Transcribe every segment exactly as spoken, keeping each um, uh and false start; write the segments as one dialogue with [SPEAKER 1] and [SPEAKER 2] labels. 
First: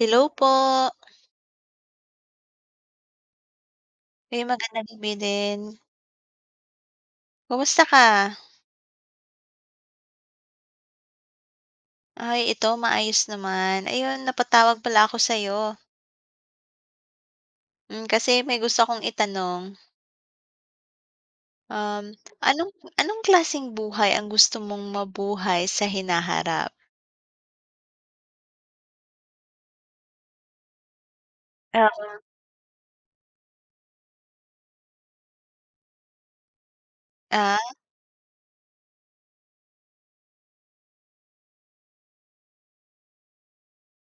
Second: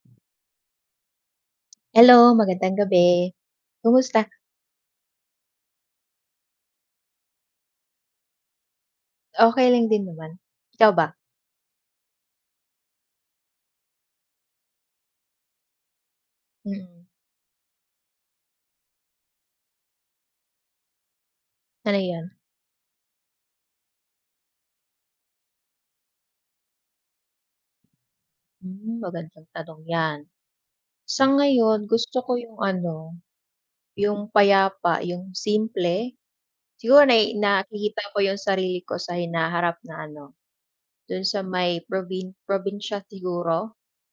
[SPEAKER 1] Hello po.
[SPEAKER 2] Hello, magandang gabi. Kumusta?
[SPEAKER 1] Ay, magandang gabi din. Kumusta ka?
[SPEAKER 2] Okay lang din naman. Ikaw ba?
[SPEAKER 1] Ay, ito maayos naman. Ayun, napatawag pala ako sa'yo,
[SPEAKER 2] Mm,
[SPEAKER 1] hmm, kasi may gusto akong itanong.
[SPEAKER 2] Ano
[SPEAKER 1] Um,
[SPEAKER 2] 'yan?
[SPEAKER 1] anong anong klaseng buhay ang gusto mong mabuhay sa hinaharap?
[SPEAKER 2] Hmm, magandang tanong 'yan. Sa ngayon gusto
[SPEAKER 1] Oo.
[SPEAKER 2] ko yung ano, yung payapa, yung simple. Siguro na
[SPEAKER 1] Ah,
[SPEAKER 2] nakikita ko yung sarili ko sa hinaharap na ano, dun sa may probin probinsiya siguro.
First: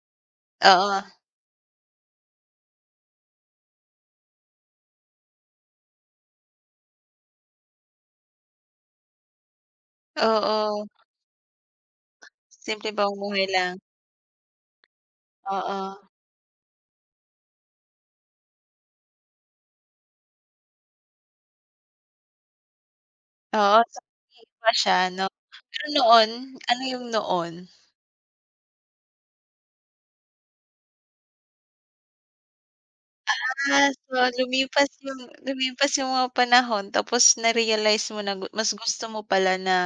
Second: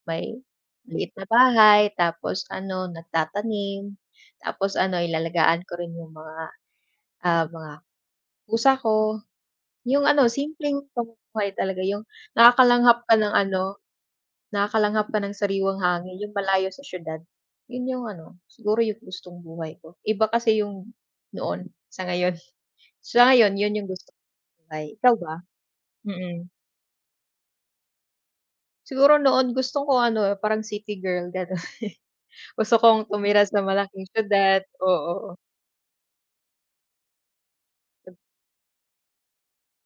[SPEAKER 2] May
[SPEAKER 1] oo.
[SPEAKER 2] maliit na bahay tapos ano, nagtatanim, tapos ano, inalagaan ko rin yung mga, ah, mga pusa ko. Yung ano, simpleng
[SPEAKER 1] Oo.
[SPEAKER 2] pamumuhay talaga, yung
[SPEAKER 1] Simple ba
[SPEAKER 2] nakakalanghap ka ng
[SPEAKER 1] buhay lang.
[SPEAKER 2] ano, nakakalanghap ka ng sariwang
[SPEAKER 1] Oo.
[SPEAKER 2] hangin, yung malayo sa siyudad. Yun yung ano, siguro yung gustong buhay ko. Iba kasi yung noon sa ngayon. Sa ngayon, yun
[SPEAKER 1] Oo,
[SPEAKER 2] yung
[SPEAKER 1] sa
[SPEAKER 2] gusto kong
[SPEAKER 1] pag-iiba
[SPEAKER 2] buhay.
[SPEAKER 1] siya
[SPEAKER 2] Ikaw
[SPEAKER 1] 'no?
[SPEAKER 2] ba?
[SPEAKER 1] Pero noon,
[SPEAKER 2] Mm.
[SPEAKER 1] ano yung noon?
[SPEAKER 2] Siguro noon gusto ko ano, parang city girl, gano'n. Gusto kong tumira sa
[SPEAKER 1] Ah,
[SPEAKER 2] malaking
[SPEAKER 1] so
[SPEAKER 2] siyudad,
[SPEAKER 1] lumipas
[SPEAKER 2] oo,
[SPEAKER 1] yung
[SPEAKER 2] oo.
[SPEAKER 1] lumipas yung mga panahon tapos na-realize mo na gu mas gusto mo pala na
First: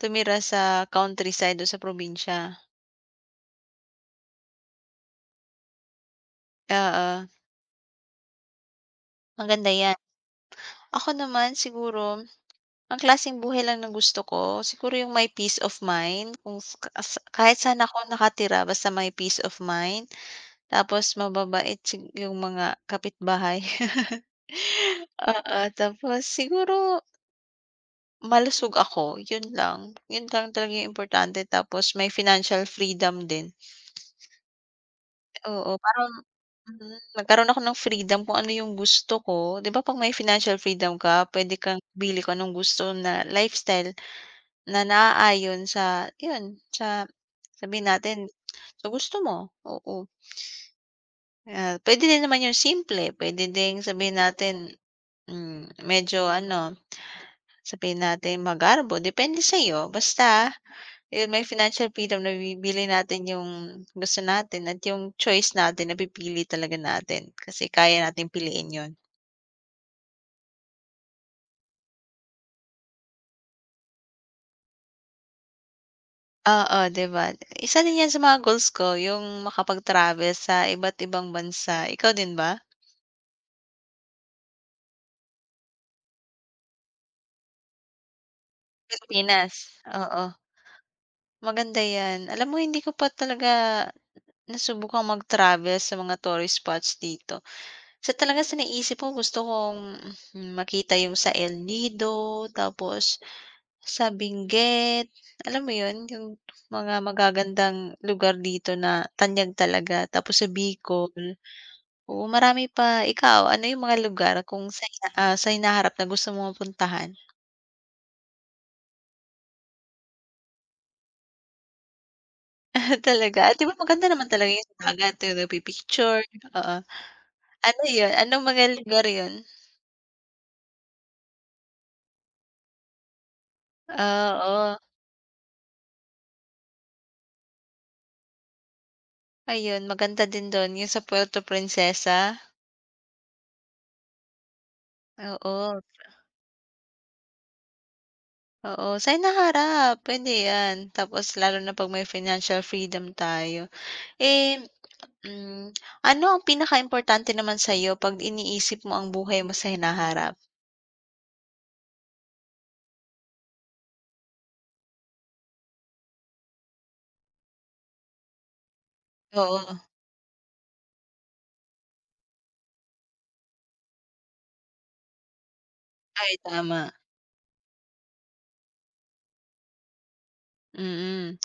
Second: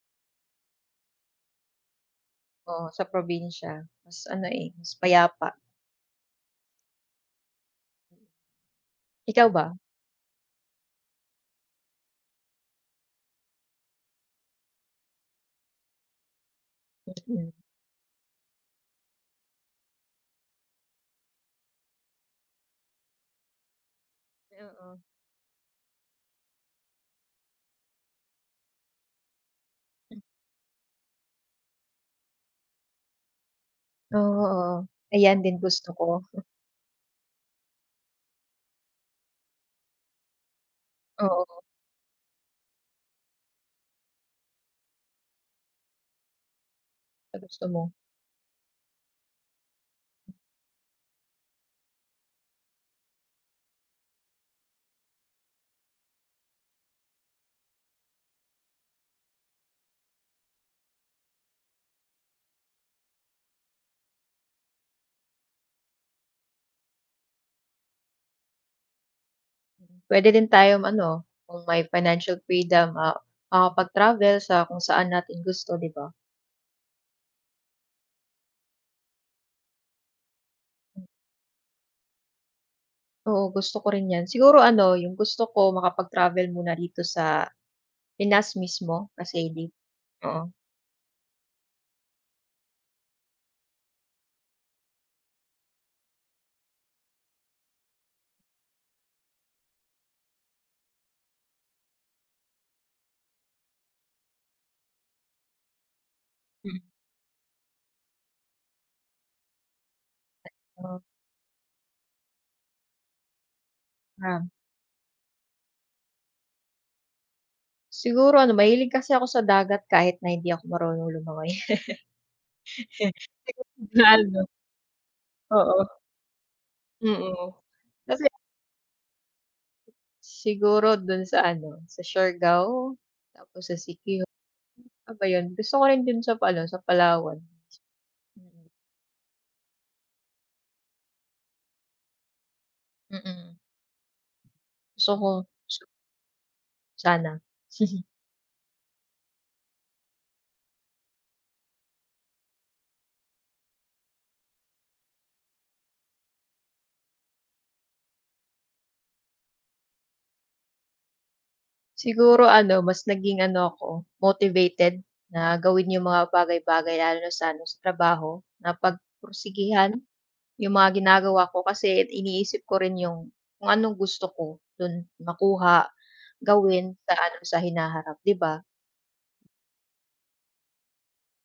[SPEAKER 1] tumira sa countryside o sa probinsya.
[SPEAKER 2] Oo, sa probinsya. Mas ano, eh, mas payapa.
[SPEAKER 1] Oo,
[SPEAKER 2] Ikaw ba?
[SPEAKER 1] maganda 'yan. Ako naman siguro, ang klaseng buhay lang na gusto ko, siguro yung may peace of mind kung s ka sa
[SPEAKER 2] Mm.
[SPEAKER 1] kahit saan ako nakatira basta may peace of mind, tapos mababait sig yung mga kapitbahay.
[SPEAKER 2] Oo.
[SPEAKER 1] Oo, tapos siguro malusog ako, yun lang. Yun lang talaga yung importante tapos may financial freedom din.
[SPEAKER 2] Oo, ayan din
[SPEAKER 1] Oo,
[SPEAKER 2] gusto ko,
[SPEAKER 1] parang mm, nagkaroon ako ng freedom kung ano yung gusto ko. 'Di ba 'pag may financial freedom ka, pwede
[SPEAKER 2] oo.
[SPEAKER 1] kang bili kung anong gusto na lifestyle na naaayon sa yun, sa
[SPEAKER 2] Sa gusto mo.
[SPEAKER 1] sabihin natin sa gusto mo, oo. Ah, pwede din naman yung simple, pwede ding sabihin natin, hmm, medyo ano, sabihin natin magarbo, depende sa'yo. Basta ayun, may financial freedom nabibili natin yung gusto natin at yung choice natin napipili talaga natin kasi kaya natin piliin yun.
[SPEAKER 2] Pwede din tayong ano, kung may financial freedom, ah, makapag-travel sa kung saan natin gusto, 'di ba?
[SPEAKER 1] Oo, 'di ba? Isa din yan sa mga goals ko yung makapag-travel sa iba't ibang bansa. Ikaw din ba?
[SPEAKER 2] Oo, gusto ko rin 'yan. Siguro ano, yung gusto ko makapag-travel muna dito sa Pinas mismo kasi
[SPEAKER 1] Pilipinas,
[SPEAKER 2] di
[SPEAKER 1] oo.
[SPEAKER 2] oo.
[SPEAKER 1] Maganda yan. Alam mo hindi ko pa talaga nasubukang mag-travel sa mga tourist spots dito. Sa talaga sa naisip ko gusto kong mm, makita yung sa El Nido tapos sa Benguet, alam mo 'yun, yung
[SPEAKER 2] Mm.
[SPEAKER 1] mga magagandang lugar dito na tanyag talaga. Tapos sa
[SPEAKER 2] Oo,
[SPEAKER 1] Bicol, oo, marami pa. Ikaw, ano yung mga lugar
[SPEAKER 2] um,
[SPEAKER 1] kung sa ina ah, sa hinaharap na gusto mong puntahan?
[SPEAKER 2] siguro ano, mahilig kasi ako sa dagat kahit na hindi ako marunong lumangoy.
[SPEAKER 1] Talaga, at 'di ba maganda naman
[SPEAKER 2] Lalo.
[SPEAKER 1] talaga yung sa dagat, yung
[SPEAKER 2] Oo,
[SPEAKER 1] nagpi-picture, oo.
[SPEAKER 2] mm.
[SPEAKER 1] Ano 'yun,
[SPEAKER 2] Kasi
[SPEAKER 1] anong mga lugar 'yun?
[SPEAKER 2] siguro dun sa ano, sa Siargao, tapos sa
[SPEAKER 1] Ah,
[SPEAKER 2] Siquijor,
[SPEAKER 1] oo,
[SPEAKER 2] ano ba yun, gusto ko rin dun sa ano, sa Palawan. Mm,
[SPEAKER 1] ayun maganda din dun yung sa Puerto Princesa,
[SPEAKER 2] mm. Gusto ko
[SPEAKER 1] oo,
[SPEAKER 2] su sana.
[SPEAKER 1] oo, sa hinaharap puwede 'yan. Tapos lalo na 'pag may financial freedom tayo. Eh, hmm, ano ang pinakaimportante naman sa'yo 'pag iniisip mo ang buhay mo sa hinaharap?
[SPEAKER 2] Siguro ano, mas naging ano ako, motivated na gawin yung mga bagay-bagay lalo na sa ano, sa trabaho na
[SPEAKER 1] Oo,
[SPEAKER 2] pagpursigihan yung mga ginagawa ko kasi iniisip ko rin yung kung anong gusto ko dun makuha,
[SPEAKER 1] ay tama,
[SPEAKER 2] gawin sa ano, sa hinaharap, 'di ba?
[SPEAKER 1] mm,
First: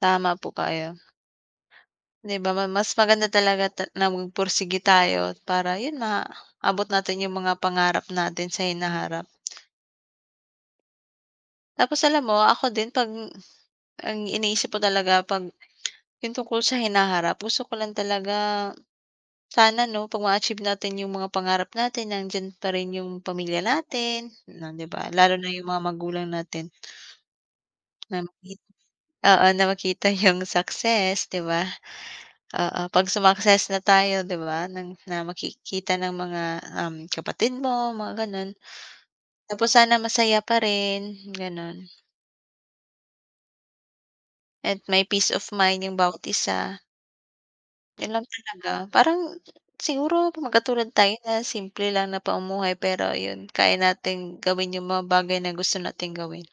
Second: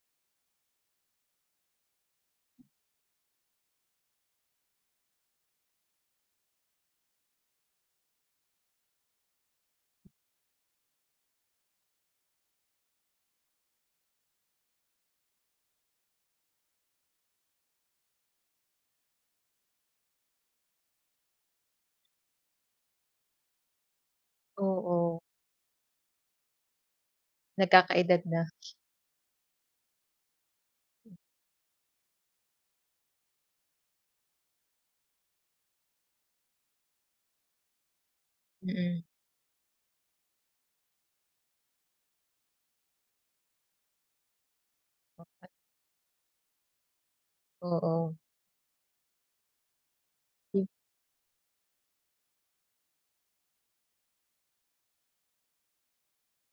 [SPEAKER 1] tama po kayo. 'Di ba ma mas maganda talaga ta na magpursige tayo para 'yun maabot natin yung mga pangarap natin sa hinaharap. Tapos alam mo ako din 'pag ang iniisip ko talaga 'pag yung tungkol sa hinaharap gusto ko lang talaga. Sana 'no 'pag ma-achieve natin yung mga pangarap natin nandiyan pa rin yung pamilya natin, na 'di ba?
[SPEAKER 2] Oo,
[SPEAKER 1] Lalo na yung mga magulang natin na
[SPEAKER 2] nagkakaedad na.
[SPEAKER 1] maki oo, na makita yung success 'di ba? Oo, 'pag sumakses na tayo 'di ba ng na makikita ng mga, um, kapatid mo mga gano'n.
[SPEAKER 2] Mm,
[SPEAKER 1] Tapos sana masaya pa rin, gano'n. At may peace of mind yung bawat isa. Yun
[SPEAKER 2] oo.
[SPEAKER 1] lang talaga. Parang siguro
[SPEAKER 2] Hmm,
[SPEAKER 1] magkatulad tayo na simple lang na pamumuhay pero yun, kaya nating gawin yung mga bagay na gusto nating gawin.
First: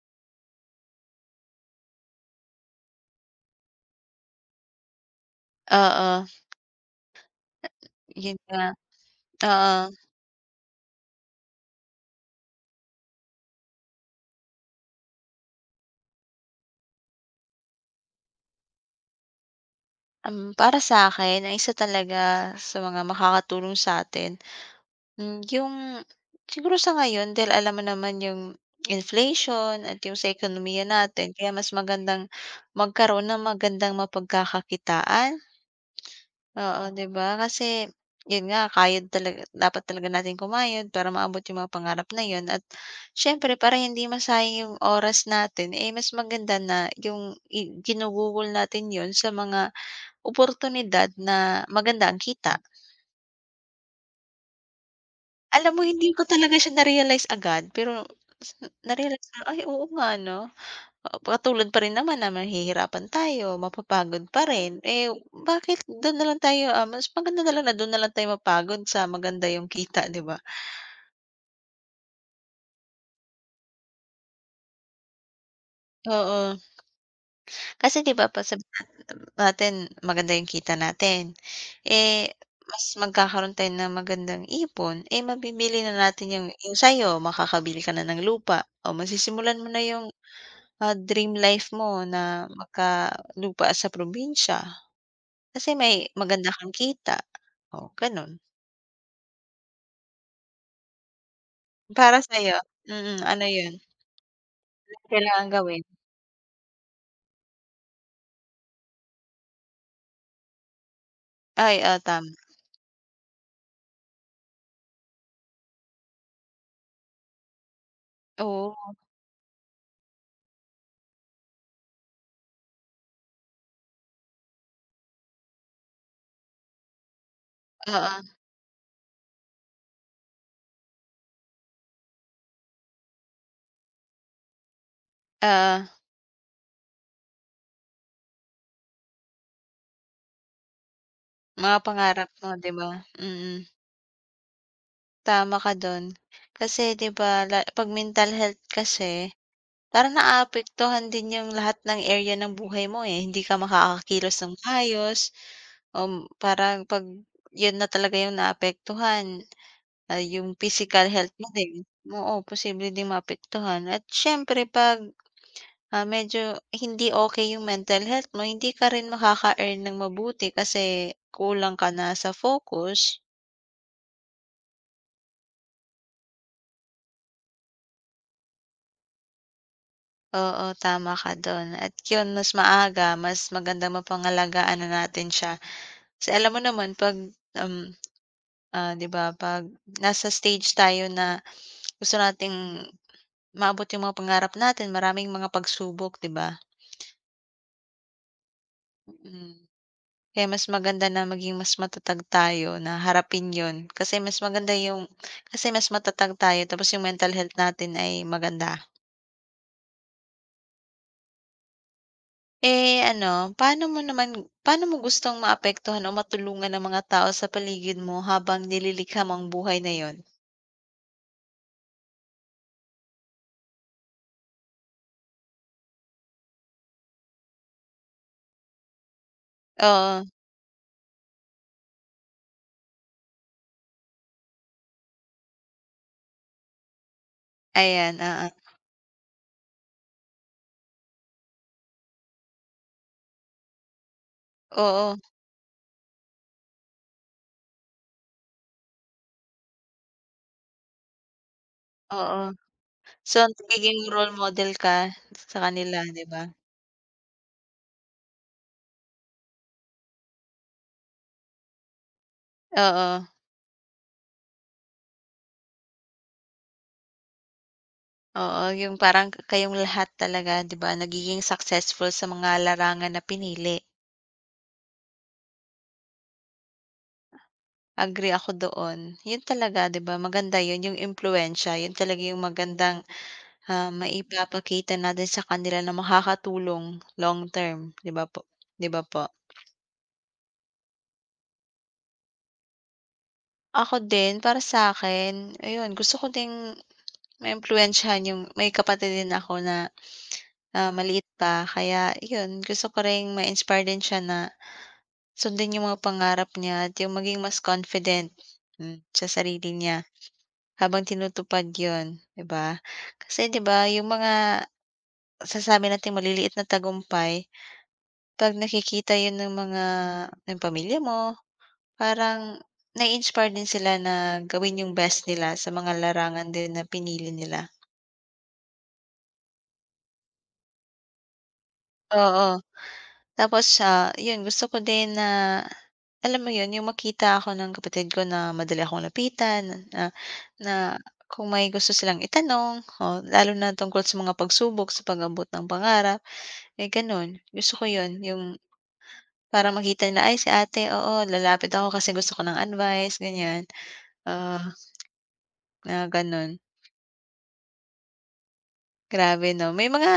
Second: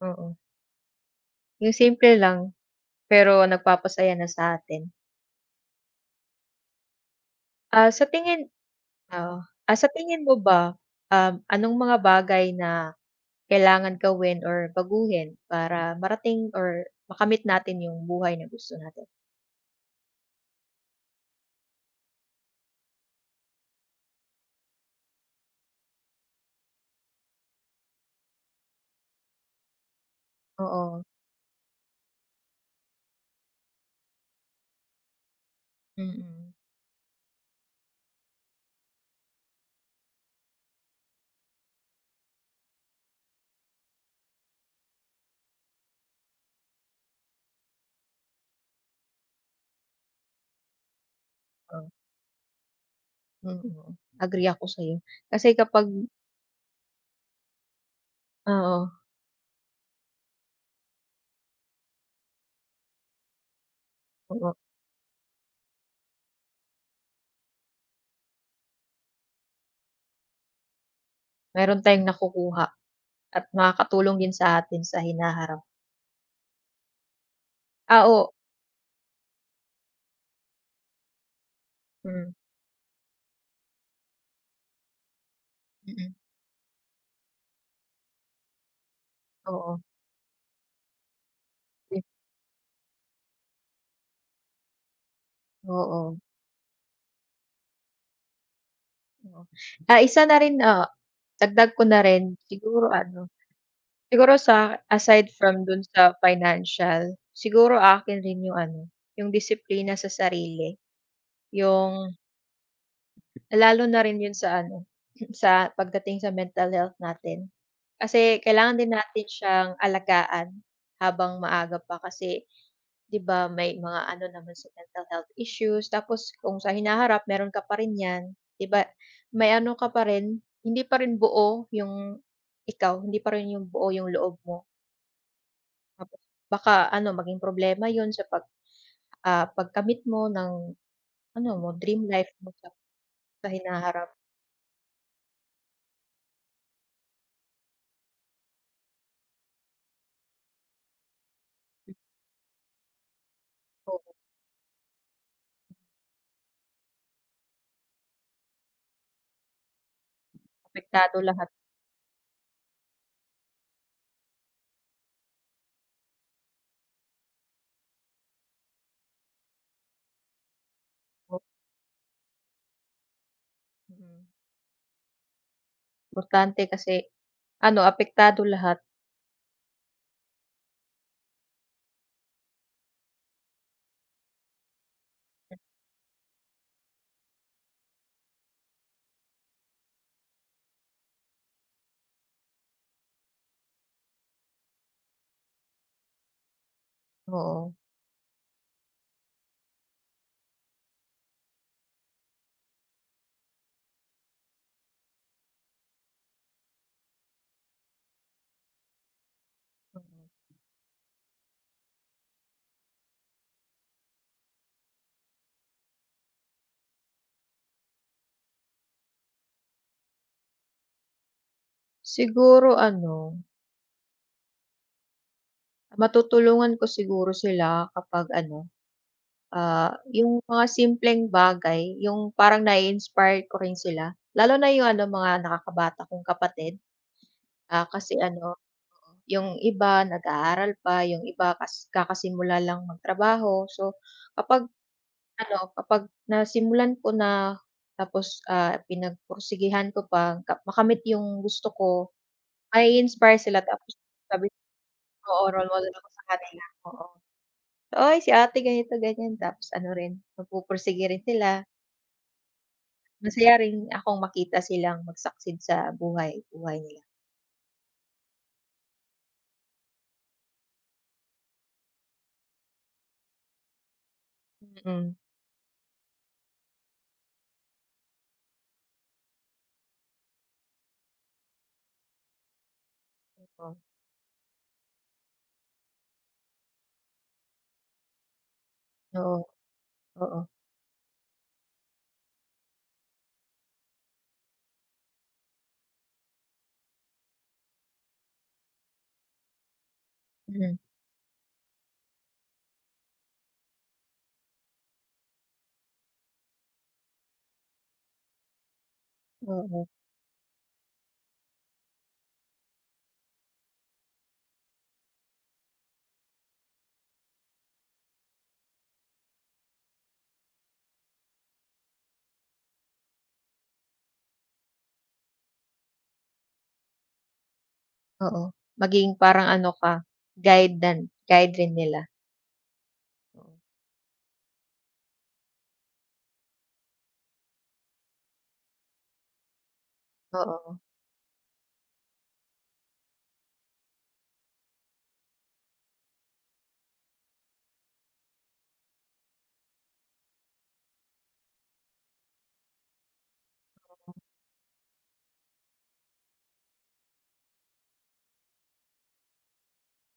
[SPEAKER 2] oo. Yung simple lang pero nagpapasaya na sa atin.
[SPEAKER 1] Oo,
[SPEAKER 2] Ah, sa
[SPEAKER 1] yun
[SPEAKER 2] tingin.
[SPEAKER 1] nga.
[SPEAKER 2] Oo. Ah, sa
[SPEAKER 1] Oo.
[SPEAKER 2] tingin mo ba, um, anong mga bagay na kailangan gawin or baguhin para marating or makamit natin yung buhay na gusto natin?
[SPEAKER 1] Um, para sa akin ang isa talaga sa mga makakatulong sa'tin, hmm, yung siguro sa ngayon dahil alam mo naman yung inflation at yung sa ekonomiya
[SPEAKER 2] Oo,
[SPEAKER 1] natin kaya mas magandang magkaroon ng magandang mapagkakakitaan.
[SPEAKER 2] mm.
[SPEAKER 1] Oo, 'di ba? Kasi 'yun nga kayod talaga dapat talaga natin kumayod para maabot yung mga pangarap na 'yun at siyempre para hindi masayang yung oras natin, eh, mas maganda na yung i ginugugol natin 'yun sa mga oportunidad na
[SPEAKER 2] Oh,
[SPEAKER 1] maganda ang kita.
[SPEAKER 2] mm. Agree ako sa'yo. Kasi
[SPEAKER 1] Alam mo
[SPEAKER 2] kapag
[SPEAKER 1] hindi ko talaga siya na-realize agad pero s
[SPEAKER 2] oo,
[SPEAKER 1] na-realize ko, "Ay oo nga 'no." Oo, katulad pa rin naman na mahihirapan tayo, mapapagod pa
[SPEAKER 2] oo,
[SPEAKER 1] rin. Eh, bakit dun nalang tayo, ah, mas maganda nalang na dun nalang tayo mapagod sa maganda yung kita, 'di ba?
[SPEAKER 2] meron tayong nakukuha at nakakatulong din sa atin sa hinaharap.
[SPEAKER 1] Oo, kasi
[SPEAKER 2] Ah,
[SPEAKER 1] 'di ba
[SPEAKER 2] oo,
[SPEAKER 1] 'pag sabihin natin maganda yung kita natin, eh,
[SPEAKER 2] mm,
[SPEAKER 1] mas magkakaroon tayo ng magandang ipon, eh, mabibili na
[SPEAKER 2] mm,
[SPEAKER 1] natin yung yung sa'yo makakabili ka na ng lupa o masisimulan mo
[SPEAKER 2] oo,
[SPEAKER 1] na yung, ah, dream life mo na magkalupa sa probinsya. Kasi may
[SPEAKER 2] oo,
[SPEAKER 1] maganda kang kita, oh, gano'n.
[SPEAKER 2] oo. Ah, isa na rin, ah, dagdag ko na
[SPEAKER 1] Para
[SPEAKER 2] rin
[SPEAKER 1] sa'yo,
[SPEAKER 2] siguro
[SPEAKER 1] mm,
[SPEAKER 2] ano.
[SPEAKER 1] ano 'yun?
[SPEAKER 2] Siguro sa
[SPEAKER 1] Anong
[SPEAKER 2] aside
[SPEAKER 1] kailangan
[SPEAKER 2] from
[SPEAKER 1] gawin?
[SPEAKER 2] dun sa financial, siguro akin rin yung ano, yung disiplina sa sarili,
[SPEAKER 1] Ay, oo,
[SPEAKER 2] yung
[SPEAKER 1] tama.
[SPEAKER 2] lalo na rin yun sa ano, sa pagdating sa mental health natin. Kasi kailangan din
[SPEAKER 1] Oo,
[SPEAKER 2] natin siyang alagaan habang maaga pa kasi 'di ba may mga ano naman sa mental health issues tapos kung sa hinaharap meron ka pa rin
[SPEAKER 1] oo,
[SPEAKER 2] 'yan, 'di ba? May ano ka pa rin, hindi pa rin buo yung ikaw, hindi pa rin yung buo yung loob mo.
[SPEAKER 1] oo,
[SPEAKER 2] Tapos baka ano maging problema 'yun sa pag, ah, pagkamit mo ng ano mo
[SPEAKER 1] mga
[SPEAKER 2] dream
[SPEAKER 1] pangarap
[SPEAKER 2] life
[SPEAKER 1] mo
[SPEAKER 2] mo sa
[SPEAKER 1] 'di ba?
[SPEAKER 2] sa
[SPEAKER 1] Mm,
[SPEAKER 2] hinaharap
[SPEAKER 1] tama ka do'n. Kasi 'di ba la 'pag mental health kasi parang naaapektuhan din 'yung lahat ng area ng buhay mo, eh, hindi ka
[SPEAKER 2] mo,
[SPEAKER 1] makakakilos ng maayos, um, parang 'pag 'yun na talaga 'yung naapektuhan. Ay yung physical
[SPEAKER 2] apektado
[SPEAKER 1] health mo
[SPEAKER 2] lahat
[SPEAKER 1] din, oo, posible ding maapektuhan at siyempre 'pag, ah, medyo hindi okey yung mental health mo hindi ka rin makaka-earn ng mabuti kasi
[SPEAKER 2] po,
[SPEAKER 1] kulang ka na sa focus.
[SPEAKER 2] mm. Importante kasi ano apektado lahat,
[SPEAKER 1] Oo, tama ka dun at yun mas maaga mas magandang mapangalagaan na natin siya. Kasi alam mo naman 'pag, um, ah, 'di ba 'pag nasa stage tayo na gusto nating maabot yung mga pangarap natin maraming mga pagsubok 'di ba?
[SPEAKER 2] oo.
[SPEAKER 1] Mm. Kaya mas maganda na maging mas matatag tayo na harapin 'yun, kasi mas maganda yung kasi mas matatag tayo tapos yung mental health natin ay maganda.
[SPEAKER 2] Mm.
[SPEAKER 1] Eh, ano, paano mo naman paano mo gustong maapektuhan o matulungan ang mga tao sa paligid mo habang nililikha mo ang buhay na 'yun?
[SPEAKER 2] Siguro ano, matutulungan ko siguro sila kapag ano, ah,
[SPEAKER 1] Oo,
[SPEAKER 2] yung mga simpleng bagay, yung parang nai-inspire ko rin sila, lalo na yung ano mga nakakabata kong kapatid, ah,
[SPEAKER 1] ayan,
[SPEAKER 2] kasi
[SPEAKER 1] oo.
[SPEAKER 2] ano. Yung iba nag-aaral pa, yung iba kas kakasimula lang magtrabaho. So, kapag
[SPEAKER 1] Oo,
[SPEAKER 2] ano, kapag nasimulan ko na tapos, ah, pinagpursigihan ko pa ka makamit yung gusto ko,
[SPEAKER 1] oo. So,
[SPEAKER 2] mai-inspire sila tapos
[SPEAKER 1] nagiging role
[SPEAKER 2] sabi
[SPEAKER 1] model ka
[SPEAKER 2] oo,
[SPEAKER 1] sa
[SPEAKER 2] role model
[SPEAKER 1] kanila,
[SPEAKER 2] ako sa
[SPEAKER 1] 'di ba?
[SPEAKER 2] kanila, oo. "Uy, si ate ganito, ganyan." Tapos ano rin, mapupursige rin sila.
[SPEAKER 1] Oo,
[SPEAKER 2] Masaya rin akong makita silang mag-succeed sa buhay buhay nila.
[SPEAKER 1] oo, yung parang kayong lahat talaga, 'di ba, nagiging successful sa mga larangan na pinili.
[SPEAKER 2] Mm,
[SPEAKER 1] Agree ako doon. Yun talaga, 'di ba, maganda yun, yung impluwensiya, yun talaga yung magandang,
[SPEAKER 2] oo.
[SPEAKER 1] ah, maipapakita natin sa kanila na makakatulong long term, 'di ba po 'di ba po?
[SPEAKER 2] Oo, oo.
[SPEAKER 1] Ako din, para sa akin, ayun, gusto ko ding maimpluwensyahan yung may kapatid din ako na,
[SPEAKER 2] Mm,
[SPEAKER 1] ah, maliit pa kaya yun, gusto ko ring ma-inspire din siya na sundin yung mga pangarap niya at yung maging mas confident, hmm, sa sarili
[SPEAKER 2] oo.
[SPEAKER 1] niya. Habang tinutupad 'yun, 'di ba? Kasi 'di ba yung mga sasabi natin maliliit na tagumpay, 'pag nakikita 'yun ng mga ng pamilya mo, parang nai-inspire din sila na gawin yung best nila sa mga larangan din na pinili nila.
[SPEAKER 2] Oo, maging parang ano ka, guide dan guide rin nila.
[SPEAKER 1] Oo,
[SPEAKER 2] Oo.
[SPEAKER 1] tapos siya 'yun gusto ko din na alam mo 'yun, yung makita ako ng kapatid ko na madali akong lapitan, na na
[SPEAKER 2] Oo,
[SPEAKER 1] kung may gusto silang itanong, o lalo na tungkol sa mga pagsubok sa pag-abot ng pangarap. Eh, gano'n. Gusto ko 'yun, yung parang makita nila, "Ay, si ate, oo, lalapit ako kasi gusto ko ng advice," ganiyan. ah Na gano'n. Grabe 'no. May mga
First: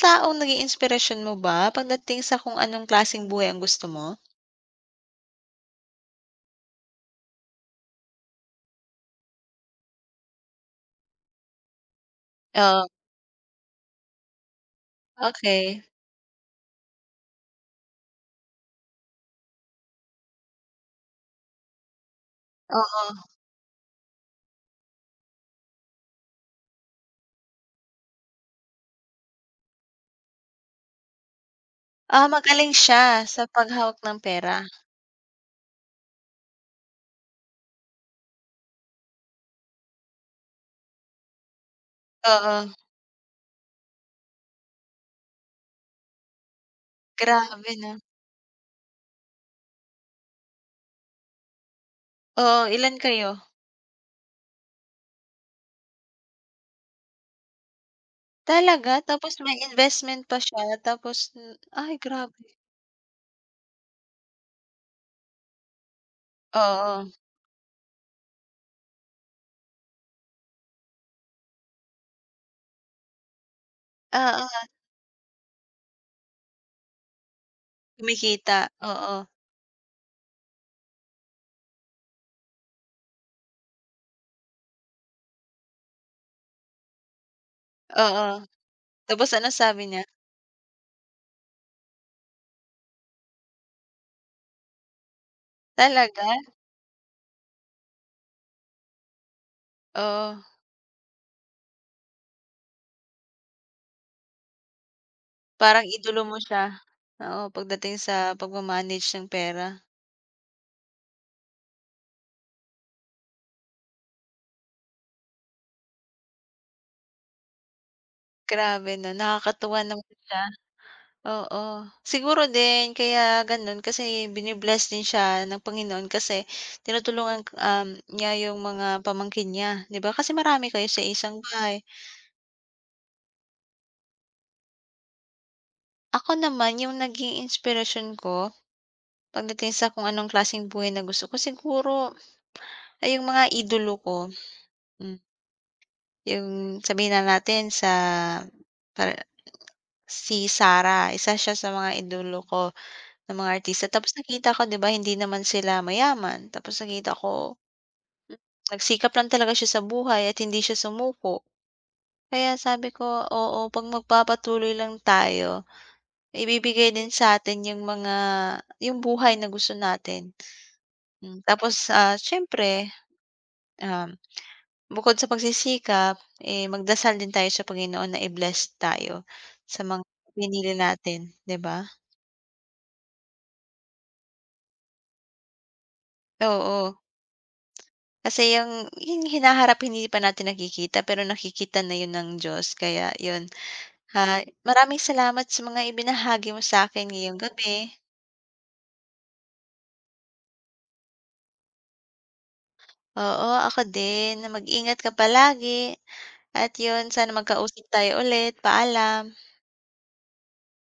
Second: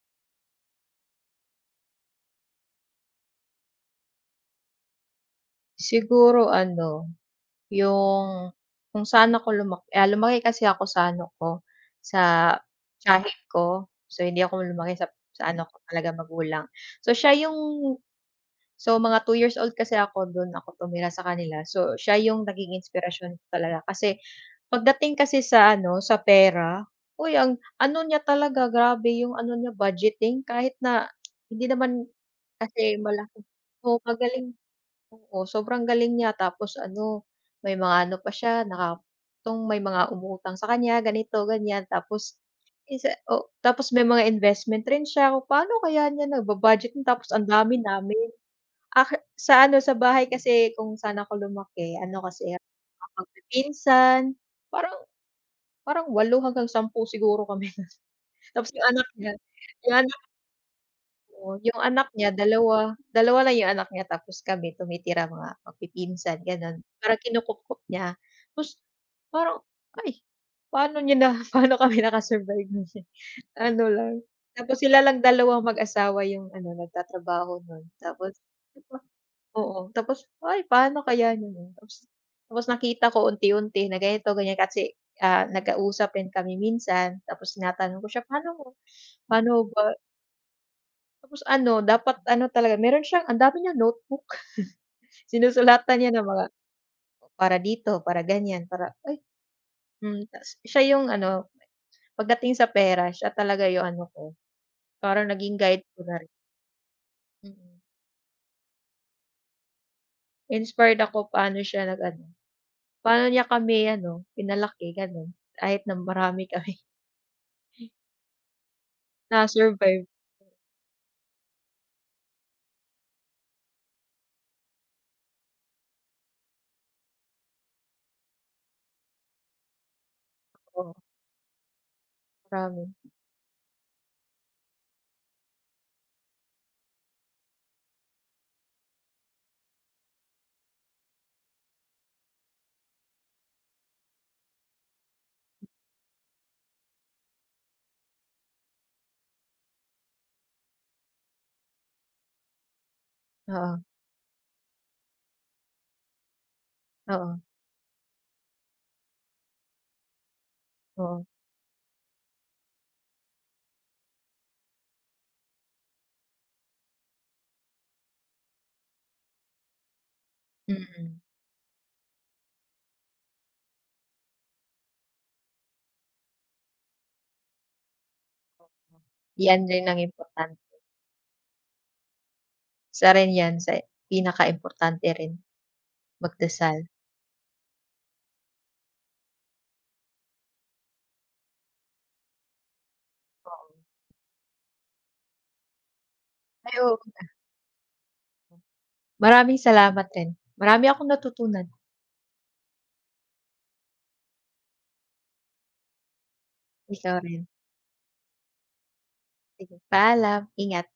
[SPEAKER 1] taong naging inspirasyon mo ba pagdating sa kung anong klaseng buhay ang gusto mo?
[SPEAKER 2] siguro ano, yung kung saan ako lumaki ah, lumaki kasi ako sa ano ko, sa
[SPEAKER 1] Oh,
[SPEAKER 2] tiyahin ko. So, hindi ako lumaki sa sa ano ko
[SPEAKER 1] okey.
[SPEAKER 2] talaga magulang. So, siya yung So, mga two years old kasi ako dun ako tumira sa kanila. So, siya yung naging
[SPEAKER 1] Oo.
[SPEAKER 2] inspirasyon ko talaga kasi pagdating kasi sa ano, sa pera, uy ang ano niya talaga grabe yung ano niya budgeting kahit na hindi naman
[SPEAKER 1] Ah, magaling
[SPEAKER 2] kasi
[SPEAKER 1] siya
[SPEAKER 2] malaki
[SPEAKER 1] sa
[SPEAKER 2] oo,
[SPEAKER 1] paghawak ng
[SPEAKER 2] magaling
[SPEAKER 1] pera.
[SPEAKER 2] oo, sobrang galing niya tapos ano, may mga ano pa siya naka yung may mga umuutang sa kanya ganito, ganyan. Tapos
[SPEAKER 1] Oo,
[SPEAKER 2] isa o tapos may mga investment rin siya kung paano kaya niya nagba-budgeting tapos ang
[SPEAKER 1] grabe
[SPEAKER 2] dami
[SPEAKER 1] 'no.
[SPEAKER 2] namin ah sa ano, sa bahay kasi kung saan ako lumaki ano kasi,
[SPEAKER 1] Oo, ilan
[SPEAKER 2] mga
[SPEAKER 1] kayo?
[SPEAKER 2] magpipinsan, parang parang walo hanggang sampu siguro kami. Tapos yung
[SPEAKER 1] Talaga?
[SPEAKER 2] anak niya
[SPEAKER 1] Tapos may
[SPEAKER 2] yung anak
[SPEAKER 1] investment pa siya tapos n-
[SPEAKER 2] ko yung
[SPEAKER 1] ay,
[SPEAKER 2] anak niya
[SPEAKER 1] grabe.
[SPEAKER 2] dalawa, dalawa lang yung anak niya tapos kami tumitira mga magpipinsan gano'n.
[SPEAKER 1] Oo,
[SPEAKER 2] Parang kinukupkop niya. Tapos parang, ay, paano niya na paano kami naka-survive nun. Ano lang.
[SPEAKER 1] oo,
[SPEAKER 2] Tapos sila lang dalawa mag-asawa yung ano, nagtatrabaho nun tapos.
[SPEAKER 1] kumikita. Oo,
[SPEAKER 2] Oo, tapos, "Ay paano kaya yun?" Tapos tapos nakita ko unti-unti na ganito, ganyan kasi, ah, nagkausap rin kami minsan tapos tinatanong ko siya,
[SPEAKER 1] oo.
[SPEAKER 2] "Paano mo
[SPEAKER 1] Tapos anong
[SPEAKER 2] paano
[SPEAKER 1] sabi
[SPEAKER 2] ba"
[SPEAKER 1] niya?
[SPEAKER 2] tapos ano dapat ano talaga meron siyang ang dami niyang notebook, sinusulatan niya ng
[SPEAKER 1] Talaga?
[SPEAKER 2] mga para dito, para ganyan, para ay, hmm,
[SPEAKER 1] Oo,
[SPEAKER 2] tas siya yung ano pagdating sa pera siya talaga yung ano ko, parang naging guide
[SPEAKER 1] parang
[SPEAKER 2] ko na
[SPEAKER 1] idolo
[SPEAKER 2] rin,
[SPEAKER 1] mo siya. Oo,
[SPEAKER 2] mm.
[SPEAKER 1] pagdating sa pagma-manage ng pera.
[SPEAKER 2] Inspired ako paano siya nag-ano, paano niya kami ano pinalaki gano'n, kahit na marami kami.
[SPEAKER 1] Grabe 'no, nakakatuwa
[SPEAKER 2] Na-survive
[SPEAKER 1] naman siya, oo. Siguro din kaya gano'n kasi bini-bless din siya ng Panginoon kasi tinutulungan, um, niya yung mga pamangkin niya, 'di ba? Kasi marami kayo
[SPEAKER 2] ko,
[SPEAKER 1] sa isang bahay.
[SPEAKER 2] marami.
[SPEAKER 1] Ako naman yung naging inspirasyon ko pagdating sa kung anong klaseng buhay na gusto ko siguro ay yung mga idolo ko, hmm. Yung sabihin na natin sa para si Sarah, isa siya sa mga idolo ko na mga
[SPEAKER 2] Oo,
[SPEAKER 1] artista. Tapos nakita ko 'di ba hindi naman sila mayaman, tapos nakita
[SPEAKER 2] oo,
[SPEAKER 1] ko hmm, nagsikap lang talaga siya sa buhay at hindi siya
[SPEAKER 2] oo,
[SPEAKER 1] sumuko. Kaya sabi ko, oo 'pag magpapatuloy lang tayo, ibibigay din sa atin yung mga yung buhay na gusto natin.
[SPEAKER 2] mm.
[SPEAKER 1] Hmm, tapos, ah, siyempre, um bukod sa pagsisikap, eh, magdasal din tayo sa Panginoon na i-bless tayo
[SPEAKER 2] 'Yan
[SPEAKER 1] sa
[SPEAKER 2] rin ang
[SPEAKER 1] mga
[SPEAKER 2] importante,
[SPEAKER 1] pinili natin, 'di ba?
[SPEAKER 2] isa rin 'yan sa pinakaimportante rin, magdasal,
[SPEAKER 1] Oo, kasi yang yung hinaharap hindi pa natin nakikita pero nakikita na yun ng Diyos kaya yun.
[SPEAKER 2] oo.
[SPEAKER 1] ha, maraming salamat sa mga ibinahagi mo sa
[SPEAKER 2] Ay, oo.
[SPEAKER 1] akin ngayong gabi.
[SPEAKER 2] Maraming salamat rin, marami akong natutunan,
[SPEAKER 1] Oo, ako din. Mag-ingat ka palagi at yun
[SPEAKER 2] ikaw
[SPEAKER 1] sana
[SPEAKER 2] rin.
[SPEAKER 1] magkausap tayo ulit. Paalam.
[SPEAKER 2] Sige, paalam, ingat.